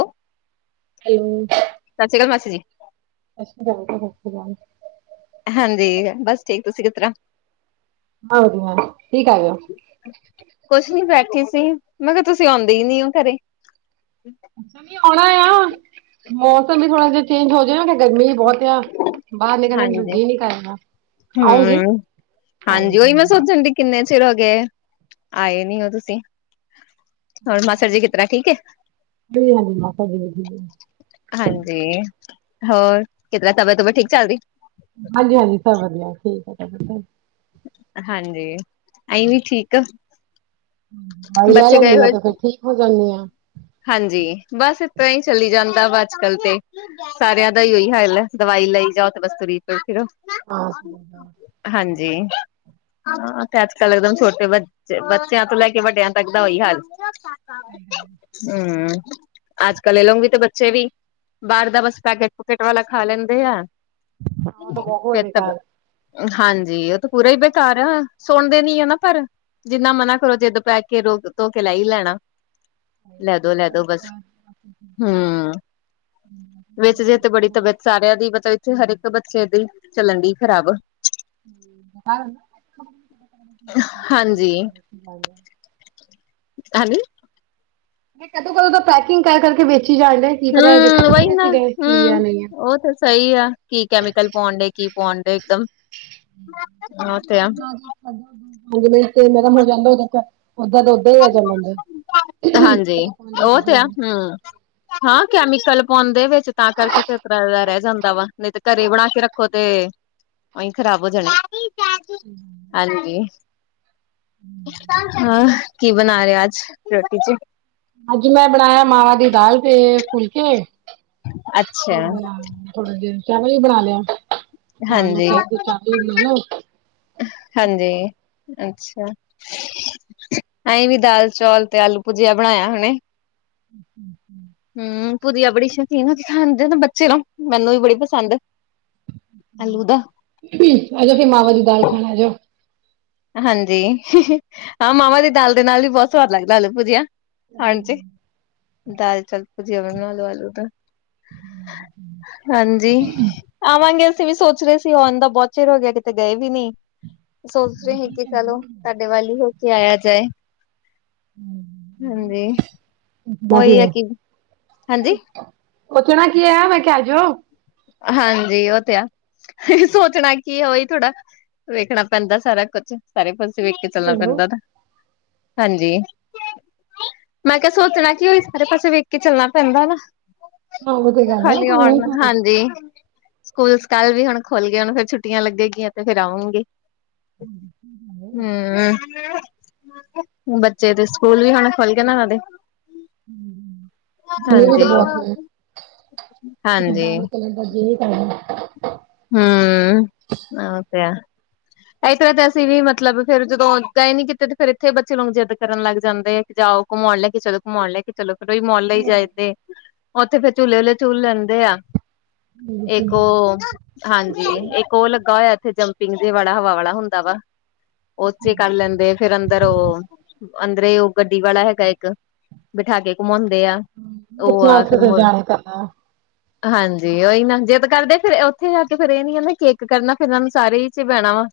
ਓ hello ਸਤਿ ਸ਼੍ਰੀ ਅਕਾਲ, ਮਾਸੀ ਜੀ। [inaudible] ਜਦਾ ਰੇ ਜਾ ਹਾਂਜੀ, ਬਸ ਠੀਕ ਤੁਸੀਂ ਕਿਸ ਤਰ੍ਹਾਂ? ਹਜੀਆਂ [inaudible] ਕੁਛ ਨੀ ਬੈਠੀ ਸੀ, ਮੈਂ ਕਿਹਾ ਤੁਸੀਂ ਆਉਂਦੇ ਨੀ ਹੋ ਘਰੇ? ਦੀਦੀ ਆਉਣਾ ਆ? ਮੌਸਮ ਵੀ ਥੋੜਾ ਜਿਹਾ ਚੇਂਜ ਹੋ ਜਾਏ ਗਰਮੀ ਬਹੁਤ ਆ, ਬਾਹਰ ਨਿਕਲਣਾ ਨੂੰ ਹਾਂਜੀ ਜੀਅ ਨਈ ਕਰਦਾ ਆਉਂਗੀ? ਹੂੰ ਹਾਂਜੀ, ਉ ਓਹੀ ਮੈਂ ਸੋਚਣ ਡਈ, ਕਿੰਨੇ ਚਿਰ ਹੋ ਗਿਆ, ਆਏ ਨੀ ਤੁਸੀਂ? ਹੋਰ ਮਾਸੜ ਜੀ ਕਿਸ ਤਰ੍ਹਾਂ ਠੀਕ ਹੈ? ਨਹੀਂ ਹਜੀ ਮ ਵ [inaudible] ਹਾਂਜੀ ਹੋਰ ਕਿ, ਤਬੀਅਤ ਵਗੈਰਾ ਠੀਕ ਚੱਲਦੀ? ਹਾਂਜੀ-ਹਾਂਜੀ ਸਭ ਵਧੀਆ ਠੀਕ ਐ, ਭੈਣਜੀ ਹੁਣ। ਹਾਂਜੀ, ਅਸੀ ਵੀ ਠੀਕ ਆ। ਲੈ ਬੱਚੇ ਗਏ ਲੈਂਦੀ ਆ ਹੋਏ ਤੇ ਸੀ ਫਿਰ ਠੀਕ ਹੋ ਜਾਂਦੀ ਆ ਹਾਂਜੀ, ਬਸ ਇਸ ਤਰ ਹੀ ਚੱਲੀ ਜਾਂਣ ਵਾ ਅੱਜ-ਕੱਲ ਤੇ ਸਾਰਿਆਂ ਦਾ ਹੀ ਉਹੀ ਹਾਲ ਹੈ, ਦਵਾਈ ਲਈ ਜਾਓ ਤੇ ਬਸ ਤੁਰੀ ਫਿਰੋ ਆ ਕੇ ਦਿੰਦਾ ਹ। ਜੀ ਹਾਂ ਤੇ ਅੱਜ-ਕੱਲ ਇੱਕਦਮ ਛੋਟੇ ਬੱਚੇ ਬੱਚਿਆਂ ਤੋਂ ਲੈ ਕੇ ਵੱਡਿਆਂ ਤੱਕ ਦਾ ਉਈ ਹਾਲ ਹੂੰ। ਅੱਜ-ਕਲ ਇਹ ਲੋਕ ਵੀ ਤੇ ਬੱਚੇ ਵੀ ਬਾਹਰ ਦਾ ਬਸ ਪੈਕੇਟ -ਪਕੇਟ ਵਾਲਾ ਖਾ ਲੈਂਦੇ ਆ। ਵਹਾ ਤੋ ਬਹੁਤ ਫਿਰ ਤਾਂ ਵਿਵਾਲ ਹਾਂਜੀ। ਉਹ ਤਾਂ ਪੂਰਾ ਹੀ ਬੇਕਾਰ ਆ ਸੁਣਦੇ ਨੀ ਆ ਨਾ ਪਰ ਜਿੰਨਾ ਮਨਾ ਕਰੋ ਜਿੱਦ ਪੈ ਕੇ ਰੋ ਧੋ ਕੇ ਲੈ ਹੀ ਲੈਣਾ। ਲੈ ਦੋ ਲੈ ਦੋ ਬਸ ਕ? [unintelligible] ਹਮ ਵਿੱਚ ਜੇਥੇ ਬੜੀ ਤਬੀਅਤ ਸਾਰਿਆਂ ਦੀ ਮਤਲਬ ਇੱਥੇ ਹਰ ਇੱਕ ਬੱਚੇ ਦੀ ਚੱਲਣ ਦੀ ਖ਼ਰਾਬ ਹਾਂਜੀ [unintelligible] ਕੁਝ ਖਾ ਲੈ। ਮੈਂ ਕਦੋਂ -ਕਦੋਂ ਦਾ ਪੈਕਿੰਗ ਕਰ ਕਰਕੇ ਵੇਚ ਹਮ। ਵਹੀ ਨਾ, ਕੀ ਆ ਹਮ। ਨਹੀਂ ਆ। ਉਹ ਤੇ ਸਹੀ ਆ ਕੀ ਕੈਮੀਕਲ ਪਾਉਣ ਡੇ ਕੀ ਪਡੇ ਦਮ। ਸਾ [unintelligible] ਪੰਜ ਵਜੇ ਤੇ ਨਰਮ ਹੋ ਜਾਂਦਾ ਉ ਤੱਕ ਓਦਾਂ ਦਾ ਉਓਦਾਂ ਹੀ ਆ ਜਾਂਦੇ ਹਾਂਜੀ। ਕੀ ਪਾਉਂਦੇ ਉਹ ਤੇ ਆ ਹਮ। ਹਾਂ, ਕੈਮੀਕਲ ਪਾਂਦੇ ਵਿੱਚ ਤਾਂ ਕਰਕੇ ਤੇ ਤਰ੍ਹਾਂ ਦਾ ਰਹਿ ਜਾਂਦਾ ਵਾ ਨਹੀਂ ਤੇ ਘਰੇ ਬਣਾ ਕੇ ਰੱਖੋ ਤੇ ਉਹੀ ਖਰਾਬ ਹੋ ਜਾਣਾ। ਹਾਂਜੀ। ਹਾਂ। ਕੀ ਬਣਾ ਰਹੇ ਅੱਜ ਰੋਟੀ ਚੀ ਅੱਜ ਮੈਂ ਬਣਾਇਆ ਮਾਵਾਂ ਦੀ ਦਾਲ ਤੇ ਫੁਲਕੇ ਹੋ, ਅੱਛਾ ਥੋੜਾ ਦੇਰ, ਚਾਵਲ ਹੀ ਬਣਾ ਲਿਆ। ਹਾਂ ਲੋਕ ਹਾਂਜੀ, ਕਹਿ ਚਾਵਲ ਵੀ ਬਣਾ ਲੋ ਹਾਂਜੀ। ਅੱਛਾ। ਅਸੀਂ ਵੀ ਦਾਲ -ਚੌਲ ਤੇ ਆਲੂ -ਭੁਜੀਆ ਬਣਾਇਆ ਹਣੇੇ। ਅੱ ਹਮ। ਪੁਜਿਆ ਬੜੀ ਸ਼ੌਕੀਨ ਖਾਂਦੇ ਨਾ ਬੱਚੇ ਨੂੰ ਮੈਨੂੰ ਵੀ ਬੜੀ ਪਸੰਦ ਆਲੂ ਦਾ ਬੀਬੀ ਅੱਜ ਮਾਵਾਾਂ ਦੀ ਦਾਲ ਖਾਣਾ ਜੋ ਹਾਂਜੀ। ਹਾਂ, ਮਾਵਾ ਦੀ ਦਾਲ ਦੇ ਨਾਲ ਵੀ ਬਹੁਤ ਸਵਾਦ ਲੱਗਦਾ‌ ਆਲੂ ਭੁਜਿਆ। ਹਾਂਜੀ, ਦਾਲ -ਚੌਲ ਭੁਜੀਆ ਬ ਲੂ ਆਲੂ ਦਾ ਹਾਂਜੀ। ਆਵਾਂਗੇ ਅਸੀਂ ਵੀ ਸੋਚ ਰਹੇ ਸੀ ਆਉਣ ਦਾ ਬਹੁਤ ਚਿਰ ਹੋ ਗਿਆ। ਕਿਤੇ ਗਏ ਵੀ ਨਹੀਂ ਪੁਛ ਰਹੇ ਕਿ ਚਲੋ ਤੁਹਾਡੇ ਵ ਹੀ ਹੋ ਕੇ ਆਇਆ ਜਾਏ। ਹਾਂਜੀ। ਉਹੀ ਹੈ ਕੀ, ਹਾਂਜੀ ਪੁੱਛਣਾ ਕੀ ਹੈ ਮੈਂ ਕਿਹਾ ਆ ਜੋਓ। ਹਾਂਜੀ ਉਹ ਤੇ ਆ। ਸੋਚਣਾ ਕੀ ਹੀ ਥੋੜਾ ਵੇਖਣਾ ਪੈਂਦਾ ਸਾਰਾ ਕੁਛ ਸਾਰੇ ਪਾਸੇ ਵਖ ਕੇ ਚੱਲਣਾ ਹੈਲੋ ਪੈਂਦਾ, ਹਾਂਜੀ। ਮੈਂ ਕਿਹਾ ਸੋਚਣਾ ਕੀ ਉਹ ਸਾਰੇ ਪਾਸੇ ਵੇਖ ਕੇ ਚੱਲਣਾ ਪੈਂਦਾ ਨਾ। ਹਾਂ ਉਹ ਤੇ ਗੱਲ ਹੈ ਖਾਲੀ ਕੋਈ ਨੀ ਆਉਣ, ਘਰ ਆ ਜਾਓ। ਹਾਂਜੀ ਸਕੂਲ ਕੱਲ ਵੀ ਹੁਣ ਖੁਲੱਗੇ ਗਏ ਹੁਣ ਫਰ ਛੁੱਟੀਆਂ ਲੱਗੇਗੀਆਂ ਤੇ ਫਿਰ ਆਉਗੀ। ਹੂ ਬੱਚੇ ਦੇ ਸਕੂਲ ਵੀ ਹੁਣ ਖੁੱਲ ਗਏ ਨਾ ਉਹਨਾਂ ਦੇ ਡੀਠ ਹਾਂਜੀ ਬਹੁਤ ਨੇ, ਹਾਂਜੀ ਬਾਹਲੇ ਕਲੰਡ ਜਨੀ, ਕਾਰਨ ਹਮ ਉਹ ਤੇ ਹੈ ਇਸ ਤਰ੍ਹਾਂ ਤੇ ਅਸੀਂ ਵੀ ਮਤਲਬ ਫਿਰ ਜਦੋਂ ਇੱਦਾਂ ਹੀ ਨੀ ਕੀਤੇ ਤੇ ਫਿਰ ਇੱਥੇ ਬੱਚੇ ਨੂੰ ਜਿੱਦ ਕਰਨ ਲੱਗ ਜਾਂਦੇ ਆ ਕਿ ਜਾ ਘੁਮਾਉਣ ਲੈ ਕੇ ਚਲੋ ਘੁਮਣ ਲੈ ਕੇ ਚਲੋ ਫਿਰ ਉਹੀ ਮੋਲ ਲਈ ਜਾਂਦੇ ਉੱਥੇ, ਫੇਰ ਝੂਲੇ ਵੇਲੇ ਝੂਲ ਲੈਂਦੇ ਆ। ਬਿਲਕੁਲ ਇੱਕ ਉਹ, ਹਾਂਜੀ ਇੱਕ ਉਹ ਲੱਗਾ ਹੋਇਆ ਇੱਥੇ ਜੰਪਿੰਗ ਦੇ ਵਾਲੇ ਾ ਹਵਾ ਵਾਲਾ ਹੁੰਦਾ ਵਾ ਉਥੇ ਕਰ ਲੈਂਦੇ ਫਿਰ ਅੰਦਰ ਉਹ, ਅੰਦਰ ਉਹ ਅੰਦਰੇ ਗੱਡੀ ਵਾਲਾ ਹੈਗਾ ਇੱਕ ਬਿਠਾ ਕੇ ਘੁਮਾਉਂਦੇ ਆ ਉਹ, ਬੱਚਿਆਂ ਆ ਵਾਸਤੇ ਫਿਰ ਤਾਂ ਮੁੜ ਜਾਇਆ ਕਰਨਾ। ਹਾਂਜੀ ਜੀ ਉਹੀ ਨਾ ਜੇ ਤਾਂ ਕਰਦੇ ਫਿਰ ਉੱਥੇ ਜਾ ਕੇ ਫਿਰ ਇਹ ਨੀ ਕੇਕ ਕਰਨਾ ਫਿਰ ਇਹਨਾਂ ਨੂੰ ਸਾਰੇ ਹੀ ਚ ਬਹਿਣਾ ਵਾ।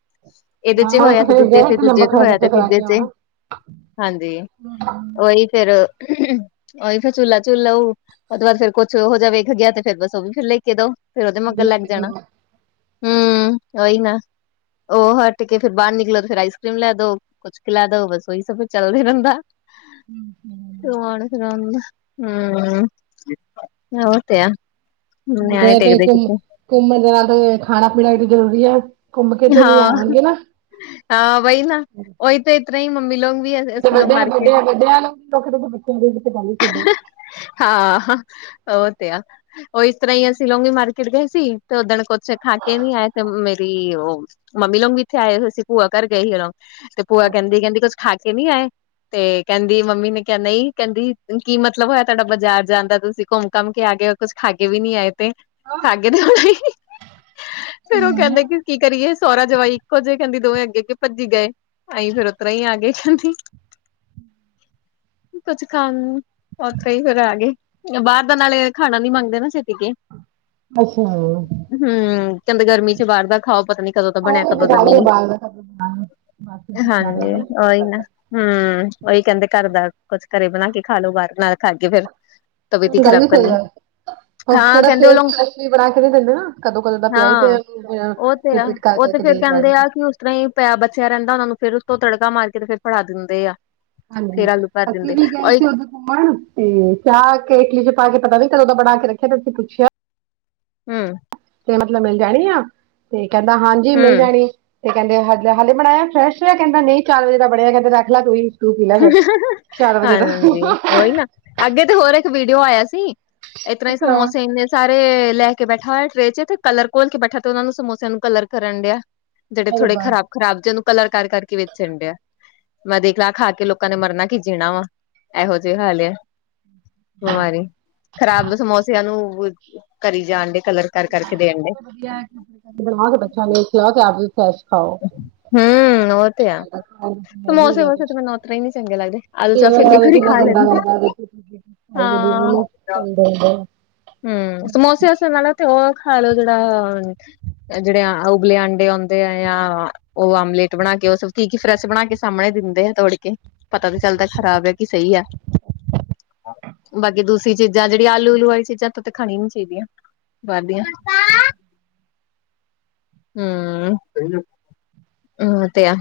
ਇਹਦੇ ਹਾਂ ਚ ਉਹ ਹੋਇਆ ਤਾਂ ਤੇ ਫੇਰ ਦੂਜੇ ਗਏ ਤੇ ਲੰਬਾ ਦੂਜੇ ਤੇ ਖਾ ਹੋਇਆ ਕਰਾ ਤੀਜੇ ਕੇ ਚ। ਆਉਣਾ। ਹਾਂਜੀ ਉਹੀ ਫਿਰ ਉਹੀ ਫਿਰ ਝੁੱਲਾ ਝੁੱਲ ਲਊ ਉਹ ਤੋਂ ਬਾਅਦ ਫਿਰ ਕੁਛ ਹੋ ਜਾ ਵੇਖ ਗਿਆ ਤੇ ਫੇਰ ਬਸ ਉਹ ਵੀ ਫਿਰ ਲੈ ਕੇ ਦੋ। ਫਿਰ ਉਹਦੇ ਵੀ ਮਗਰ ਲੈ ਲੱਗ ਕੇ ਦੋ ਜਾਣਾ, ਹੂ ਓਹੀ ਨਾ ਓਹ ਹਟ ਕੇ ਫਿਰ ਬਾਹਰ ਨਿਕਲੋ, ਫਿਰ ਆਈਸ ਕ੍ਰੀਮ ਲੈ ਦੋ, ਕੁਛ ਕੁ ਲੈ ਦੋ, ਬਸ, ਓਹੀ ਸਭ ਫਿਰ ਚੱਲਦਾ ਰਹਿੰਦਾ। [unintelligible] ਹੂ, ਉਹ ਤੇ ਹੈ। ਗਏ ਤੇ, ਘੁੰਮ-ਘੁੰਮਣ ਜਾਣਾ ਤੇ ਖਾਣਾ-ਪੀਣਾ ਵੀ ਤੇ ਜ਼ਰੂਰੀ ਐ। ਘੁੰਮ ਕੇ ਤੇ ਨੀ ਹਾਂ ਆਵਾਣਗੇ ਨਾ। [unintelligible] ਬੱਚਿਆਂ ਦੇ ਵਿੱਚ ਬਾਲੀ ਖੇਡੋ। ਹਾਂ। ਉਹ ਤੇ ਆ, ਉਹ ਇਸ ਤਰ੍ਹਾਂ ਹੀ ਅਸੀਂ ਲੋਂਗੀ ਮਾਰਕੀਟ ਗਈ ਸੀ। ਤੇ ਉਦਣ ਕੁਛ ਖਾ ਕੇ ਨਈ ਆਏ, ਤੇ ਮੇਰੀ ਉਹ ਮੰਮੀ ਲੋਗ ਵੀ ਇੱਥੇ ਆਏ ਹੋਏ ਸੀ, ਭੂਆ ਘਰ ਗਏ ਸੀ ਜਦੋ। ਤੇ ਭੂਆ ਕਹਿੰਦੀ-ਕਹਿੰਦੀ ਕੁਝ ਖਾ ਕੇ ਨਈ ਆਏ। ਤੇ ਕਹਿੰਦੀ ਮੰਮੀ ਨੇ ਕਿਹਾ ਨਈ ਕਹਿੰਦੀ ਕੀ ਮਤਲਬ ਹੋਇਆ, ਤਾਡਾ ਬਾਜ਼ਾਰ ਜਾਣ ਦਾ ਤੁਸੀਂ ਘੁੰਮ ਘਾਮ ਕੇ ਆ ਕੁੱਛ ਖਾਗੇ ਵੀ ਨੀ ਆਏ ਤੇ, ਖਾਕੇ ਤੇ ਫੇਰ ਉਹ ਕਹਿੰਦੇ ਕਿ ਕੀ ਸੋਹਰਾ ਜਵਾਈ ਇੱਕੋ ਜਏ ਕਹਿੰਦੀ ਦੋਵੇਂ, ਅੱਗੇ ਅੱਗੇ ਭੱਜੀ ਗਏ ਅਸੀਂ ਫੇਰ ਉਤਰਾ ਈ ਆ ਗਏ ਕਹਿੰਦੀ [unintelligible] ਕੁਛ ਖਾਣ ਉੱਥੇ ਈ ਫੇਰ ਆ ਗਏ, ਬਾਹਰ ਦਾ ਨਾਲੇ ਖਾਣਾ ਨੀ ਮੰਗਦੇ ਨਾ ਸ਼ੇਤੀਕੇ। ਆ [unintelligible] ਕਹਿੰਦੇ ਗਰਮੀ ਚ ਬਾਰ ਦਾ ਖਾਓ। ਪਤਾ ਨੀ ਕਦੋਂ ਦਾ ਉਹ ਬਣਿਆ ਵੀ ਕਦੋਂ ਦਾ ਬੇਕਾਰੀ ਨਈ, ਬਾਲ ਦਾ ਖਾਣਾ ਬਣਾਉਣਾ। ਹਾਂਜੀ ਔਈ ਨਾ ਹੂੰ। ਹੂੰ ਉਈ ਕਹਿੰਦੇ ਘਰ ਦਾ ਕੁਛ ਘਰੇ ਬਣਾ ਕੇ ਖਾਲੋੋ ਬਾਹਰ ਨਾਲ। ਖਾਗੇ ਫੇਰ ਤਬੀਅਤ ਈ ਗੱਲ ਖਰਾਬ ਵੀ ਸਹੀ ਕਰਨੀ। ਹੈ। ਹਾਂ ਕਹਿੰਦੇ ਉਹ ਲੋਕ ਹਾਂ [unintelligible] ਉਹ ਤੇ ਆ। ਕਰ ਉਹ ਤੇ ਕਰਕੇ ਫੇਰ ਦੇ ਕਹਿੰਦੇ ਆ ਜਾਣਗੇ। ਕਿ ਉਸ ਤਰ੍ਹਾਂ ਹੀ ਪਿਆ ਬਚਿਆ ਰਹਿੰਦਾ ਉਹਨਾ ਨੂੰ ਫਿਰ। ਤੋਂ ਤੜਕਾ ਮਾਰ ਕੇ ਤੇ ਫੇਰ ਫੜਾ ਦਿੰਦੇ ਆ। ਫੇਰ ਹਾਂਜੀ। ਆਲੂ ਭਰ ਅਸੀਂ ਦਿੰਦੇ ਵੀ ਗਏ ਔਰ ਸੀ ਉਧੋਂ ਘੁੰਮਣ ਤੇ ਚਾਹ ਕੇਟਲੀ ਚ ਪਾ ਕੇ ਪਤਾ ਨੀ ਫੇਰ ਉਹਦਾ ਬੜਾ ਹੱਕ ਰੱਖਿਆ ਫੇਰ ਪੁੱਛਿਆ। ਹਮ। ਤੇ ਮਤਲਬ ਮਿਲ ਜਾਣੀ ਆ। ਤੇ ਕਹਿੰਦਾ ਹਾਂਜੀ ਮਿਲ ਹੂੰ ਜਾਣੀ। ਤੇ ਕਹਿੰਦੇ ਹਲ ਹਲੇ ਬਣਾਇਆ ਫਰੈਸ਼ ਕਹਿੰਦਾ ਨਈ ਚਾਰ ਵਜੇ ਦਾ ਬਣਿਆ ਹੈਗਾ ਤੇ ਰੱਖ ਲੈ ਤੁਈ। ਹਾਂਜੀ। ਉਈ ਨਾ ਅੱਗੇ ਤੇ ਹੋਰ ਇੱਕ ਵੀਡੀਓ ਆਇਆ ਸੀ ਏਤਰਾਂ ਈ ਹਾਏ ਸਮੋਸੇ ਇੰਨੇ ਸਾਰੇ ਲੈ ਕ ਬੈਠਾ ਹੋਇਆ ਟ੍ਰੇਨ ਚ ਤੇ ਕਲਰ ਘੋਲ ਕੇ ਬੈਠਾ ਤੇ ਉਹਨਾ ਨੂੰ ਸਮੋਸਿਆਂ ਨੂੰ ਕਲਰ ਕਰਨ ਡਿਆ। ਜੇੜੇ ਥੋੜੇ ਰੱਬਾ ਖ਼ਰਾਬ ਖਰਾਬ ਜੇ ਉਨੂੰ ਕਲਰ ਕਰ ਕਰਕੇ ਵੇਚਣ ਡੇਆ। ਮੈਂ ਦੇਖ ਲਾ ਖਾ ਕੇ ਲੋਕਾਂ ਨੇ ਮਰਨਾ ਕੀ ਜੀਣਾ ਵਾ ਏਹੋ ਜਏ ਹਾਲ ਐ। ਬਿਮਾਰੀ ਖ਼ਰਾਬ ਸਮੋਸਿਆਂ ਨੂੰ ਕਰੀ ਜਾਣ ਡੇ ਕਲਰ ਕਰ ਕਰਕੇ ਦੇਣ ਡੇ [unintelligible] ਹਮ। ਉਹ ਤੇ ਆ। ਨਹੀਂ ਸਮੋਸੇ ਗਿਆ ਮਾਸੇ ਤੇ ਕੁਛ ਮੈਨੂੰ ਉਤਰਾ ਈ ਨੀ ਚੰਗੇ ਲੱਗਦੇ। ਆਲ [unintelligible] ਹਮ। ਸਮੋਸਿਆ ਅਸ ਨਾਲੋ ਤੇ ਉ ਖਾ ਲਓ ਜੇੜਾ ਜੇੜੇ ਉਬਲੇ ਆਂਡੇ ਆਉਂਦੇ ਐ ਯਾ ਉਹ ਆਮਲੇਟ ਬਣਾ ਕੇ ਉਹ ਸ ਕੀ ਕੀ ਫਰੈਸ਼ ਬਣਾ ਕੇ ਸਾਹਮਣੇ ਦਿੰਦੇ ਐ ਤੋੜ ਕੇ ਪਤਾ ਤੇ ਚੱਲਦੈ ਖ਼ਰਾਬ ਐ ਕਿ ਸਹੀ ਐ। ਬਾਕੀ ਦੂਸਰੀ ਚੀਜ਼ਾਂ ਜੇੜੀ ਆਲੂ ਉੱਲੂ ਵਾਲੀ ਚੀਜ਼ਾਂ ਤੂਤੇ ਤੇ ਖਾਣੀ ਨੀ ਚਾਈਦਿਆਂ ਬਾਹਰ ਦੀਆਂ। ਹਮ। ਹਮ ਤੇ ਆ।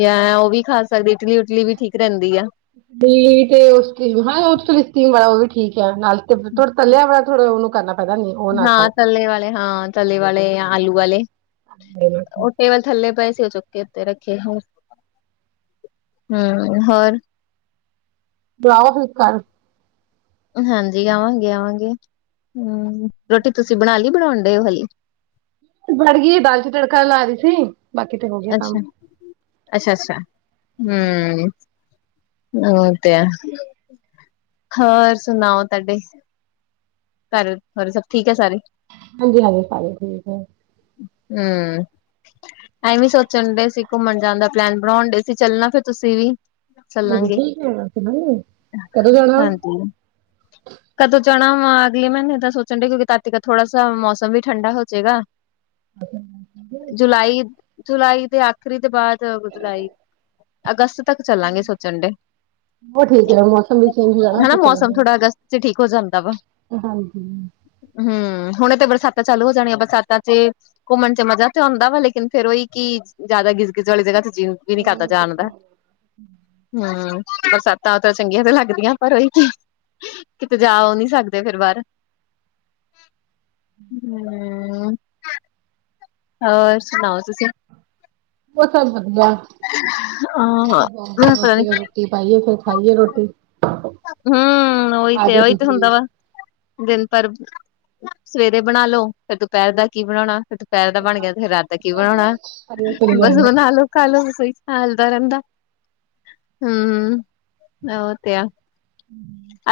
ਯਾ ਉਹ ਵੀ ਖਾ ਸਕਦੇ ਇਟਲੀ ਉਟਲੀ ਵੀ ਠੀਕ ਰਹਿੰਦੀ ਆ। [unintelligible] ਥੋੜਾ ਉਹਨੂੰ ਕਰਨਾ ਪੈਂਦਾ ਨਹੀਂ ਉਹ ਨਾ ਹਾਂ ਖਾਓ ਤੱਲੇ ਵਾਲੇ, ਹਾਂ ਤੱਲੇ ਵਾਲੇ ਜਾਂ ਆਲੂ ਵਾਲੇ। ਉਹ ਟੇਬਲ ਥੱਲੇ ਪਏਸ ਚੁੱਕੇ ਉੱਤੇ ਰੱਖੇ ਹੋਰ। ਹੂ ਹੋਰ ਜਾਓ ਫਿਰ ਕੱਲ ਹਾਂਜੀ, ਆਵਾਂਗੇ-ਆਵਾਂਗੇ। ਹੂ ਰੋਟੀ ਤੁਸੀਂ ਬਣਾ ਲਈ ਬਣਾਉਣ ਡੇ ਹੋ ਹਾਲੀ ਬੜ ਗਈ ਦਾਲ ਚ ਤੜਕਾ ਲਾ ਰੀ ਸੀ। ਬਾਕੀ ਤੇ ਹੋ ਗਿਆ ਕੰਮ ਅੱਛਾ-ਅੱਛਾ। ਹੂ ਉਹ ਤੇ ਐ ਹੋਰ ਸੁਣਾਓ ਤੁਹਾਡੇ। ਘਰ ਹੋਰ ਸਭ ਠੀਕ ਹੈ ਸਾਰੇ ਹਾਂਜੀ-ਹਾਂਜੀ ਸਾਰੇ ਠੀਕ ਹੈ ਹੂ ਐਵੇਂ ਸੋਚਣ ਡਏ ਸੀ। ਘੁੰਮਣ ਜਾਣ ਦਾ ਪਲੈਨ ਬਣਾਉਣ ਡਏ ਸੀ। ਚੱਲਣਾ ਫਿਰ ਤੁਸੀਂ ਵੀ ਹਾਂਜੀ ਚੱਲਾਂਗੇ ਠੀਕ ਹੈ ਨਾ। [unintelligible] ਕਦੋ ਜਾ ਹਾਂਜੀ। ਕਦੋਂ ਜਾਣਾ ਹਾਂ ਅਗਲੇ ਮਹੀਨੇ ਤਾਂ ਸੋਚਣ ਡਏ ਕਿਉਂਕੀ ਤਾਤਿਕ ਥੋੜਾ ਸਾ ਮੌਸਮ ਵੀ ਠੰਡਾ ਹੋ ਜਾੇਗਾ ਜੁਲਾਈ ਜੁਲਾਈ ਦੇ ਆਖਰੀ ਦੇ ਬਾਅਦ। ਜੁਲਾਈ, ਅਗਸਤ ਤੱਕ ਚੱਲਾਂਗੇ ਸੋਚਣ ਡ ਉਹ ਠੀਕ ਹੈ ਮੌਸਮ ਵੀ ਚੇਂਜ ਹੋ ਜਾਣਾ ਹਨਾ ਫਿਰ ਮੌਸਮ ਚੱਲਾਂਗੇ ਥੋੜਾ ਅਗਸਤ ਚ ਠੀਕ ਹੋ ਜਾਂਦਾ ਵਾ ਹਾਂਜੀ ਹੂ ਹੁਣ ਤੇ ਬਰਸਾਤੀ ਤਾਂ ਚੱਲ ਹੋ ਜਾਣੇ ਆ ਬਸਾਤਾਂ ਚ। ਘੁੰਮਣ ਚ ਮਜ਼ਾ ਤੇ ਆਂਦਾ ਵਾ, ਲੇਕਿਨ ਫਿਰ ਓਹੀ ਕਿ ਜਿਆਦਾ ਗਿਜ ਗਿਜ ਵਾਲੀ ਜਗਾ ਜੀ ਵੀ ਨੀ ਕਰਦਾ ਜਾਣਦਾ। ਉਹ ਹੂ ਬਰਸਾਤਾਂ ਤਾਂ ਚੰਗੀਆਂ ਤੇ ਲੱਗਦੀਆਂ ਪਰ ਉਹੀ। ਕਿਤੇ ਜਾ ਉਹ ਨਹੀਂ ਸਕਦੇ ਫਿਰ ਬਾਹਰ ਹੂ। ਹੋਰ ਸੁਣਾਓ ਤੁਸੀਂ ਬ ਹਾਂ ਪਤਾ ਨੀ ਰੋਟੀ ਤੇ ਰੋਟੀ ਪਾਈਏ, ਫਿਰ ਖਾਈਏ ਰੋਟੀ ਹਮ। ਓਹੀ ਆ ਤੇ ਹੈ, ਜਾਓ ਉਹੀ ਤੇ ਤੁਸੀਂ ਹੁੰਦਾ ਵਾ। ਦਿਨ ਭਰ ਸਵੇਰੇ ਬਣਾ ਲੋ। ਫਿਰ ਦੁਪਹਿਰ ਦਾ ਕੀ ਬਣਾਉਣਾ ਦੁਪਹਿਰ ਦਾ ਬਣ ਗਿਆ ਤੇ ਫਿਰ ਰਾਤ ਦਾ ਕੀ ਬਣਾਉਣਾ। ਚਲੇ ਬਸ ਜਾਣਾ ਬਣਾ ਲੋ, ਖਾਲ ਲੋ ਸੋਈ ਹਿਲਦਾ ਰਹਿੰਦਾ। ਹਮ ੳ ਤੇ ਆ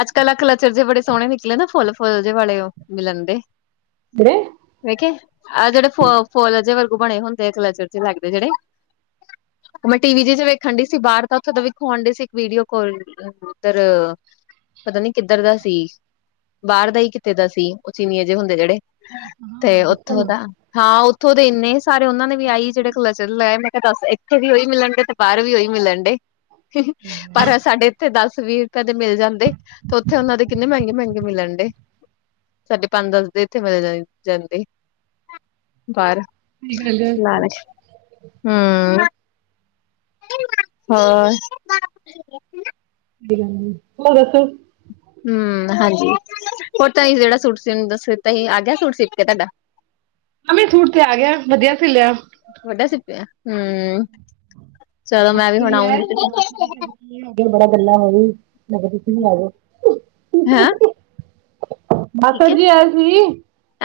ਅੱਜ ਕੱਲ੍ਹ ਆ ਕਲਚਰ ਜੇ ਬੜੇ ਸੋਹਣੇ ਨਿਕਲੇ ਨਾ। ਫੁੱਲ-ਫੁੱਲ ਜਿ ਵਾਲੇ ੳ। ਮਿਲਣ ਦੇ ਕਿਹੜੇ ਵੇਖੇ। ਆਹ ਜਿਹੜੇ ਫੁੱਲ-ਫੁੱਲ ਜੇ ਵਰ ਬਣੇ ਹੁੰਦੇ ਕਲਚਰ ਚ ਲੱਗਦੇ ਜਿਹੜੇ ਮੈਂ ਟੀ ਵੀ ਚ ਜੇ ਵੇਖਣ ਡਇ ਸੀ ਬਾਹਰ ਤਾਂ ਉੱਥੋਂ ਦਾ ਵਖਉਣ ਡਏ ਸੀ ਇੱਕ ਵੀਡੀਓ ਕੌਲ ਉਧਰ ਪਤਾ ਨੀ ਕਿੱਧਰ ਦਾ ਸੀ। ਬਾਹਰ ਦਾ ਹੀ ਕਿੱਥੇ ਦਾ ਸੀ। ਉਹ ਚੀਨੀਏ ਜਿਹੇ ਹੁੰਦੇ ਜਿਹੜੇ ਤੇ ਉੱਥੋਂ ਚਲੋ ਦਾ। ਹਾਂ ਇੱਥੋਂ ਦੇ ਇੰਨੇ ਸਾਰੇ ਉਹਨਾਂ ਨੇ ਵੀ ਆਈ ਜਿਹੜੇ ਕੱਲਚਰ ਲਾਏ। ਮੈਂ ਕਿਹਾ ਦੱਸ ਇੱਥੇ ਵੀ ਉਹੀ ਮਿਲਣ ਡੇ ਤੇ ਬਾਹਰ ਵੀ ਉਹੀ ਮਿਲਣ ਡੇ ਪਰ ਅ ਸਾਡੇ ਇੱਥੇ ਦਸ ਵੀਹ ਰੁਪਏ ਦੇ ਮਿਲ ਜਾਂਦੇ ਤੇ ਉੱਥੇ ਉਹਨਾਂ ਦੇ ਕਿੰਨੇ ਮਹਿੰਗੇ ਮਹਿੰਗੇ ਮਿਲਣ ਡੇ। ਸਾਢੇ ਪੰਜ ਦੱਸਦੇ ਇੱਥੇ ਮਿਲ ਜਾਂਦੇ ਪਰ ਸਹੀ ਗੱਲ ਹੈ ਸਹੀ ਹਮ ਹੋਰ ਲੈ ਦੱਸ ਹਮ ਹਾਂਜੀ। ਹੋਰ ਤਾਂ ਜਿਹੜਾ ਸੂਟ ਦਿੱਤਾ ਆ ਗਿਆ ਸੂਟ ਸੀਪ ਕੇ ਤੁਹਾਡਾ ਸੂਟ ਤੇ ਆ ਗਿਆ ਵਧੀਆ ਸਿਲਿਆ ਹਮ [unintelligible] ਬੜਾ ਗੱਲ ਹੋਈ। ਮੈਂ ਕਿਹਾ ਤੁਸੀ ਆ ਜਾਓ ਹੈਂ ਕੀ ਮਾਸੜ ਕਿਹਾ ਜੀ ਆਏ ਸੀ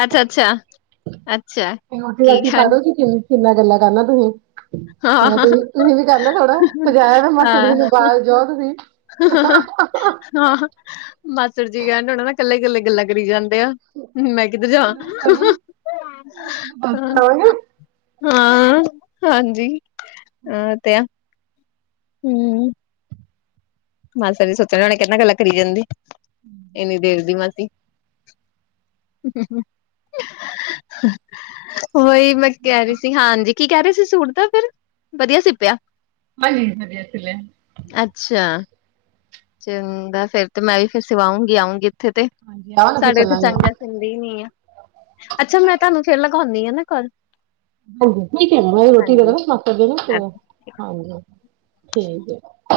ਅੱਛਾ-ਅੱਛਾ, ਅੱਛਾ ਅੱਛਾ ਰੋਟੀ ਕੀ ਰਾਟੀ ਪਾ ਕਹਿਣ ਦੋ ਤੁਸੀ। ਕਿੰਨਾ ਗੱਲਾਂ ਕਰਨਾ ਤੁਸੀਂ ਹੁਣ ਹਾਂ-ਹਾਂ ਤੁਸੀਂ ਤੁਸੀਂ ਵੀ ਕਰਹਦਾ ਥੋੜਾ ਪਜਾਇਆ ਬਾਰ ਜਾਓ ਤੁਸੀਂ ਹਾਂ ਮਾਸਟਰ ਜੀ ਕਹਿਣ ਹੋਣਾ ਨਾ ਇਕੱਲੇ ਕੱਲੇ ਗੱਲਾਂ ਕਰੀ ਜਾਂਦੇ ਮੈਂ ਕਿਧਰ ਜਾ ਹ ਹਾਂ ਹਾਂਜੀ ਅ ਤੇ ਆ ਹਮ ਮਾਸੜ ਨੇ ਸੋਚਣ ਹੁਣੇ ਕਿ ਕੀਨਾ ਗੱਲਾਂ ਕਰੀ ਜਾਂਦੀ ਇੰਨੀ ਦੇਰ ਦੀ ਮਾਸੀ [inaudible] ਉਹੀ ਮੈਂ ਕਹਿ ਰਹੀ ਸੀ ਹਾਂਜੀ ਕੀ ਕਹਿ ਰਹੀ ਸੀ ਸੂਟ ਦਾ ਫਿਰ ਵਧੀਆ ਸੀਪਿਆ ਹਜੀ-ਹਜੀ ਵਦਿਅ ਸਿਲਿਆ ਅੱਛਾ ਚੰਗਾ ਫੇਰ ਤੇ ਮੈਂ ਵੀ ਫਿਰ ਸਿਵਾਉਂਗੀ ਆਊਂਗੀ ਥੇ ਤੇ ਹਾਂਜੀ ਆਓ ਨਾ ਫਿਰ ਸਾਡੇ ਉੱਥੇ ਚੱਲਾਂਗੇ ਚੰਗਾ ਹੈ ਸਿੰਦੀ ਨੀ ਆ ਅੱਛਾ ਮੈਂ ਤੁਹਾਨੂੰ ਫੇਰ ਲਗਾਉਂਦੀ ਹਾਂ [inaudible] ਹਾਂਜੀ ਠੀਕ ਹੈ ਰੋਟੀ ਵਗੈਰਾ ਕਰਦੇ ਠੀਕ ਜ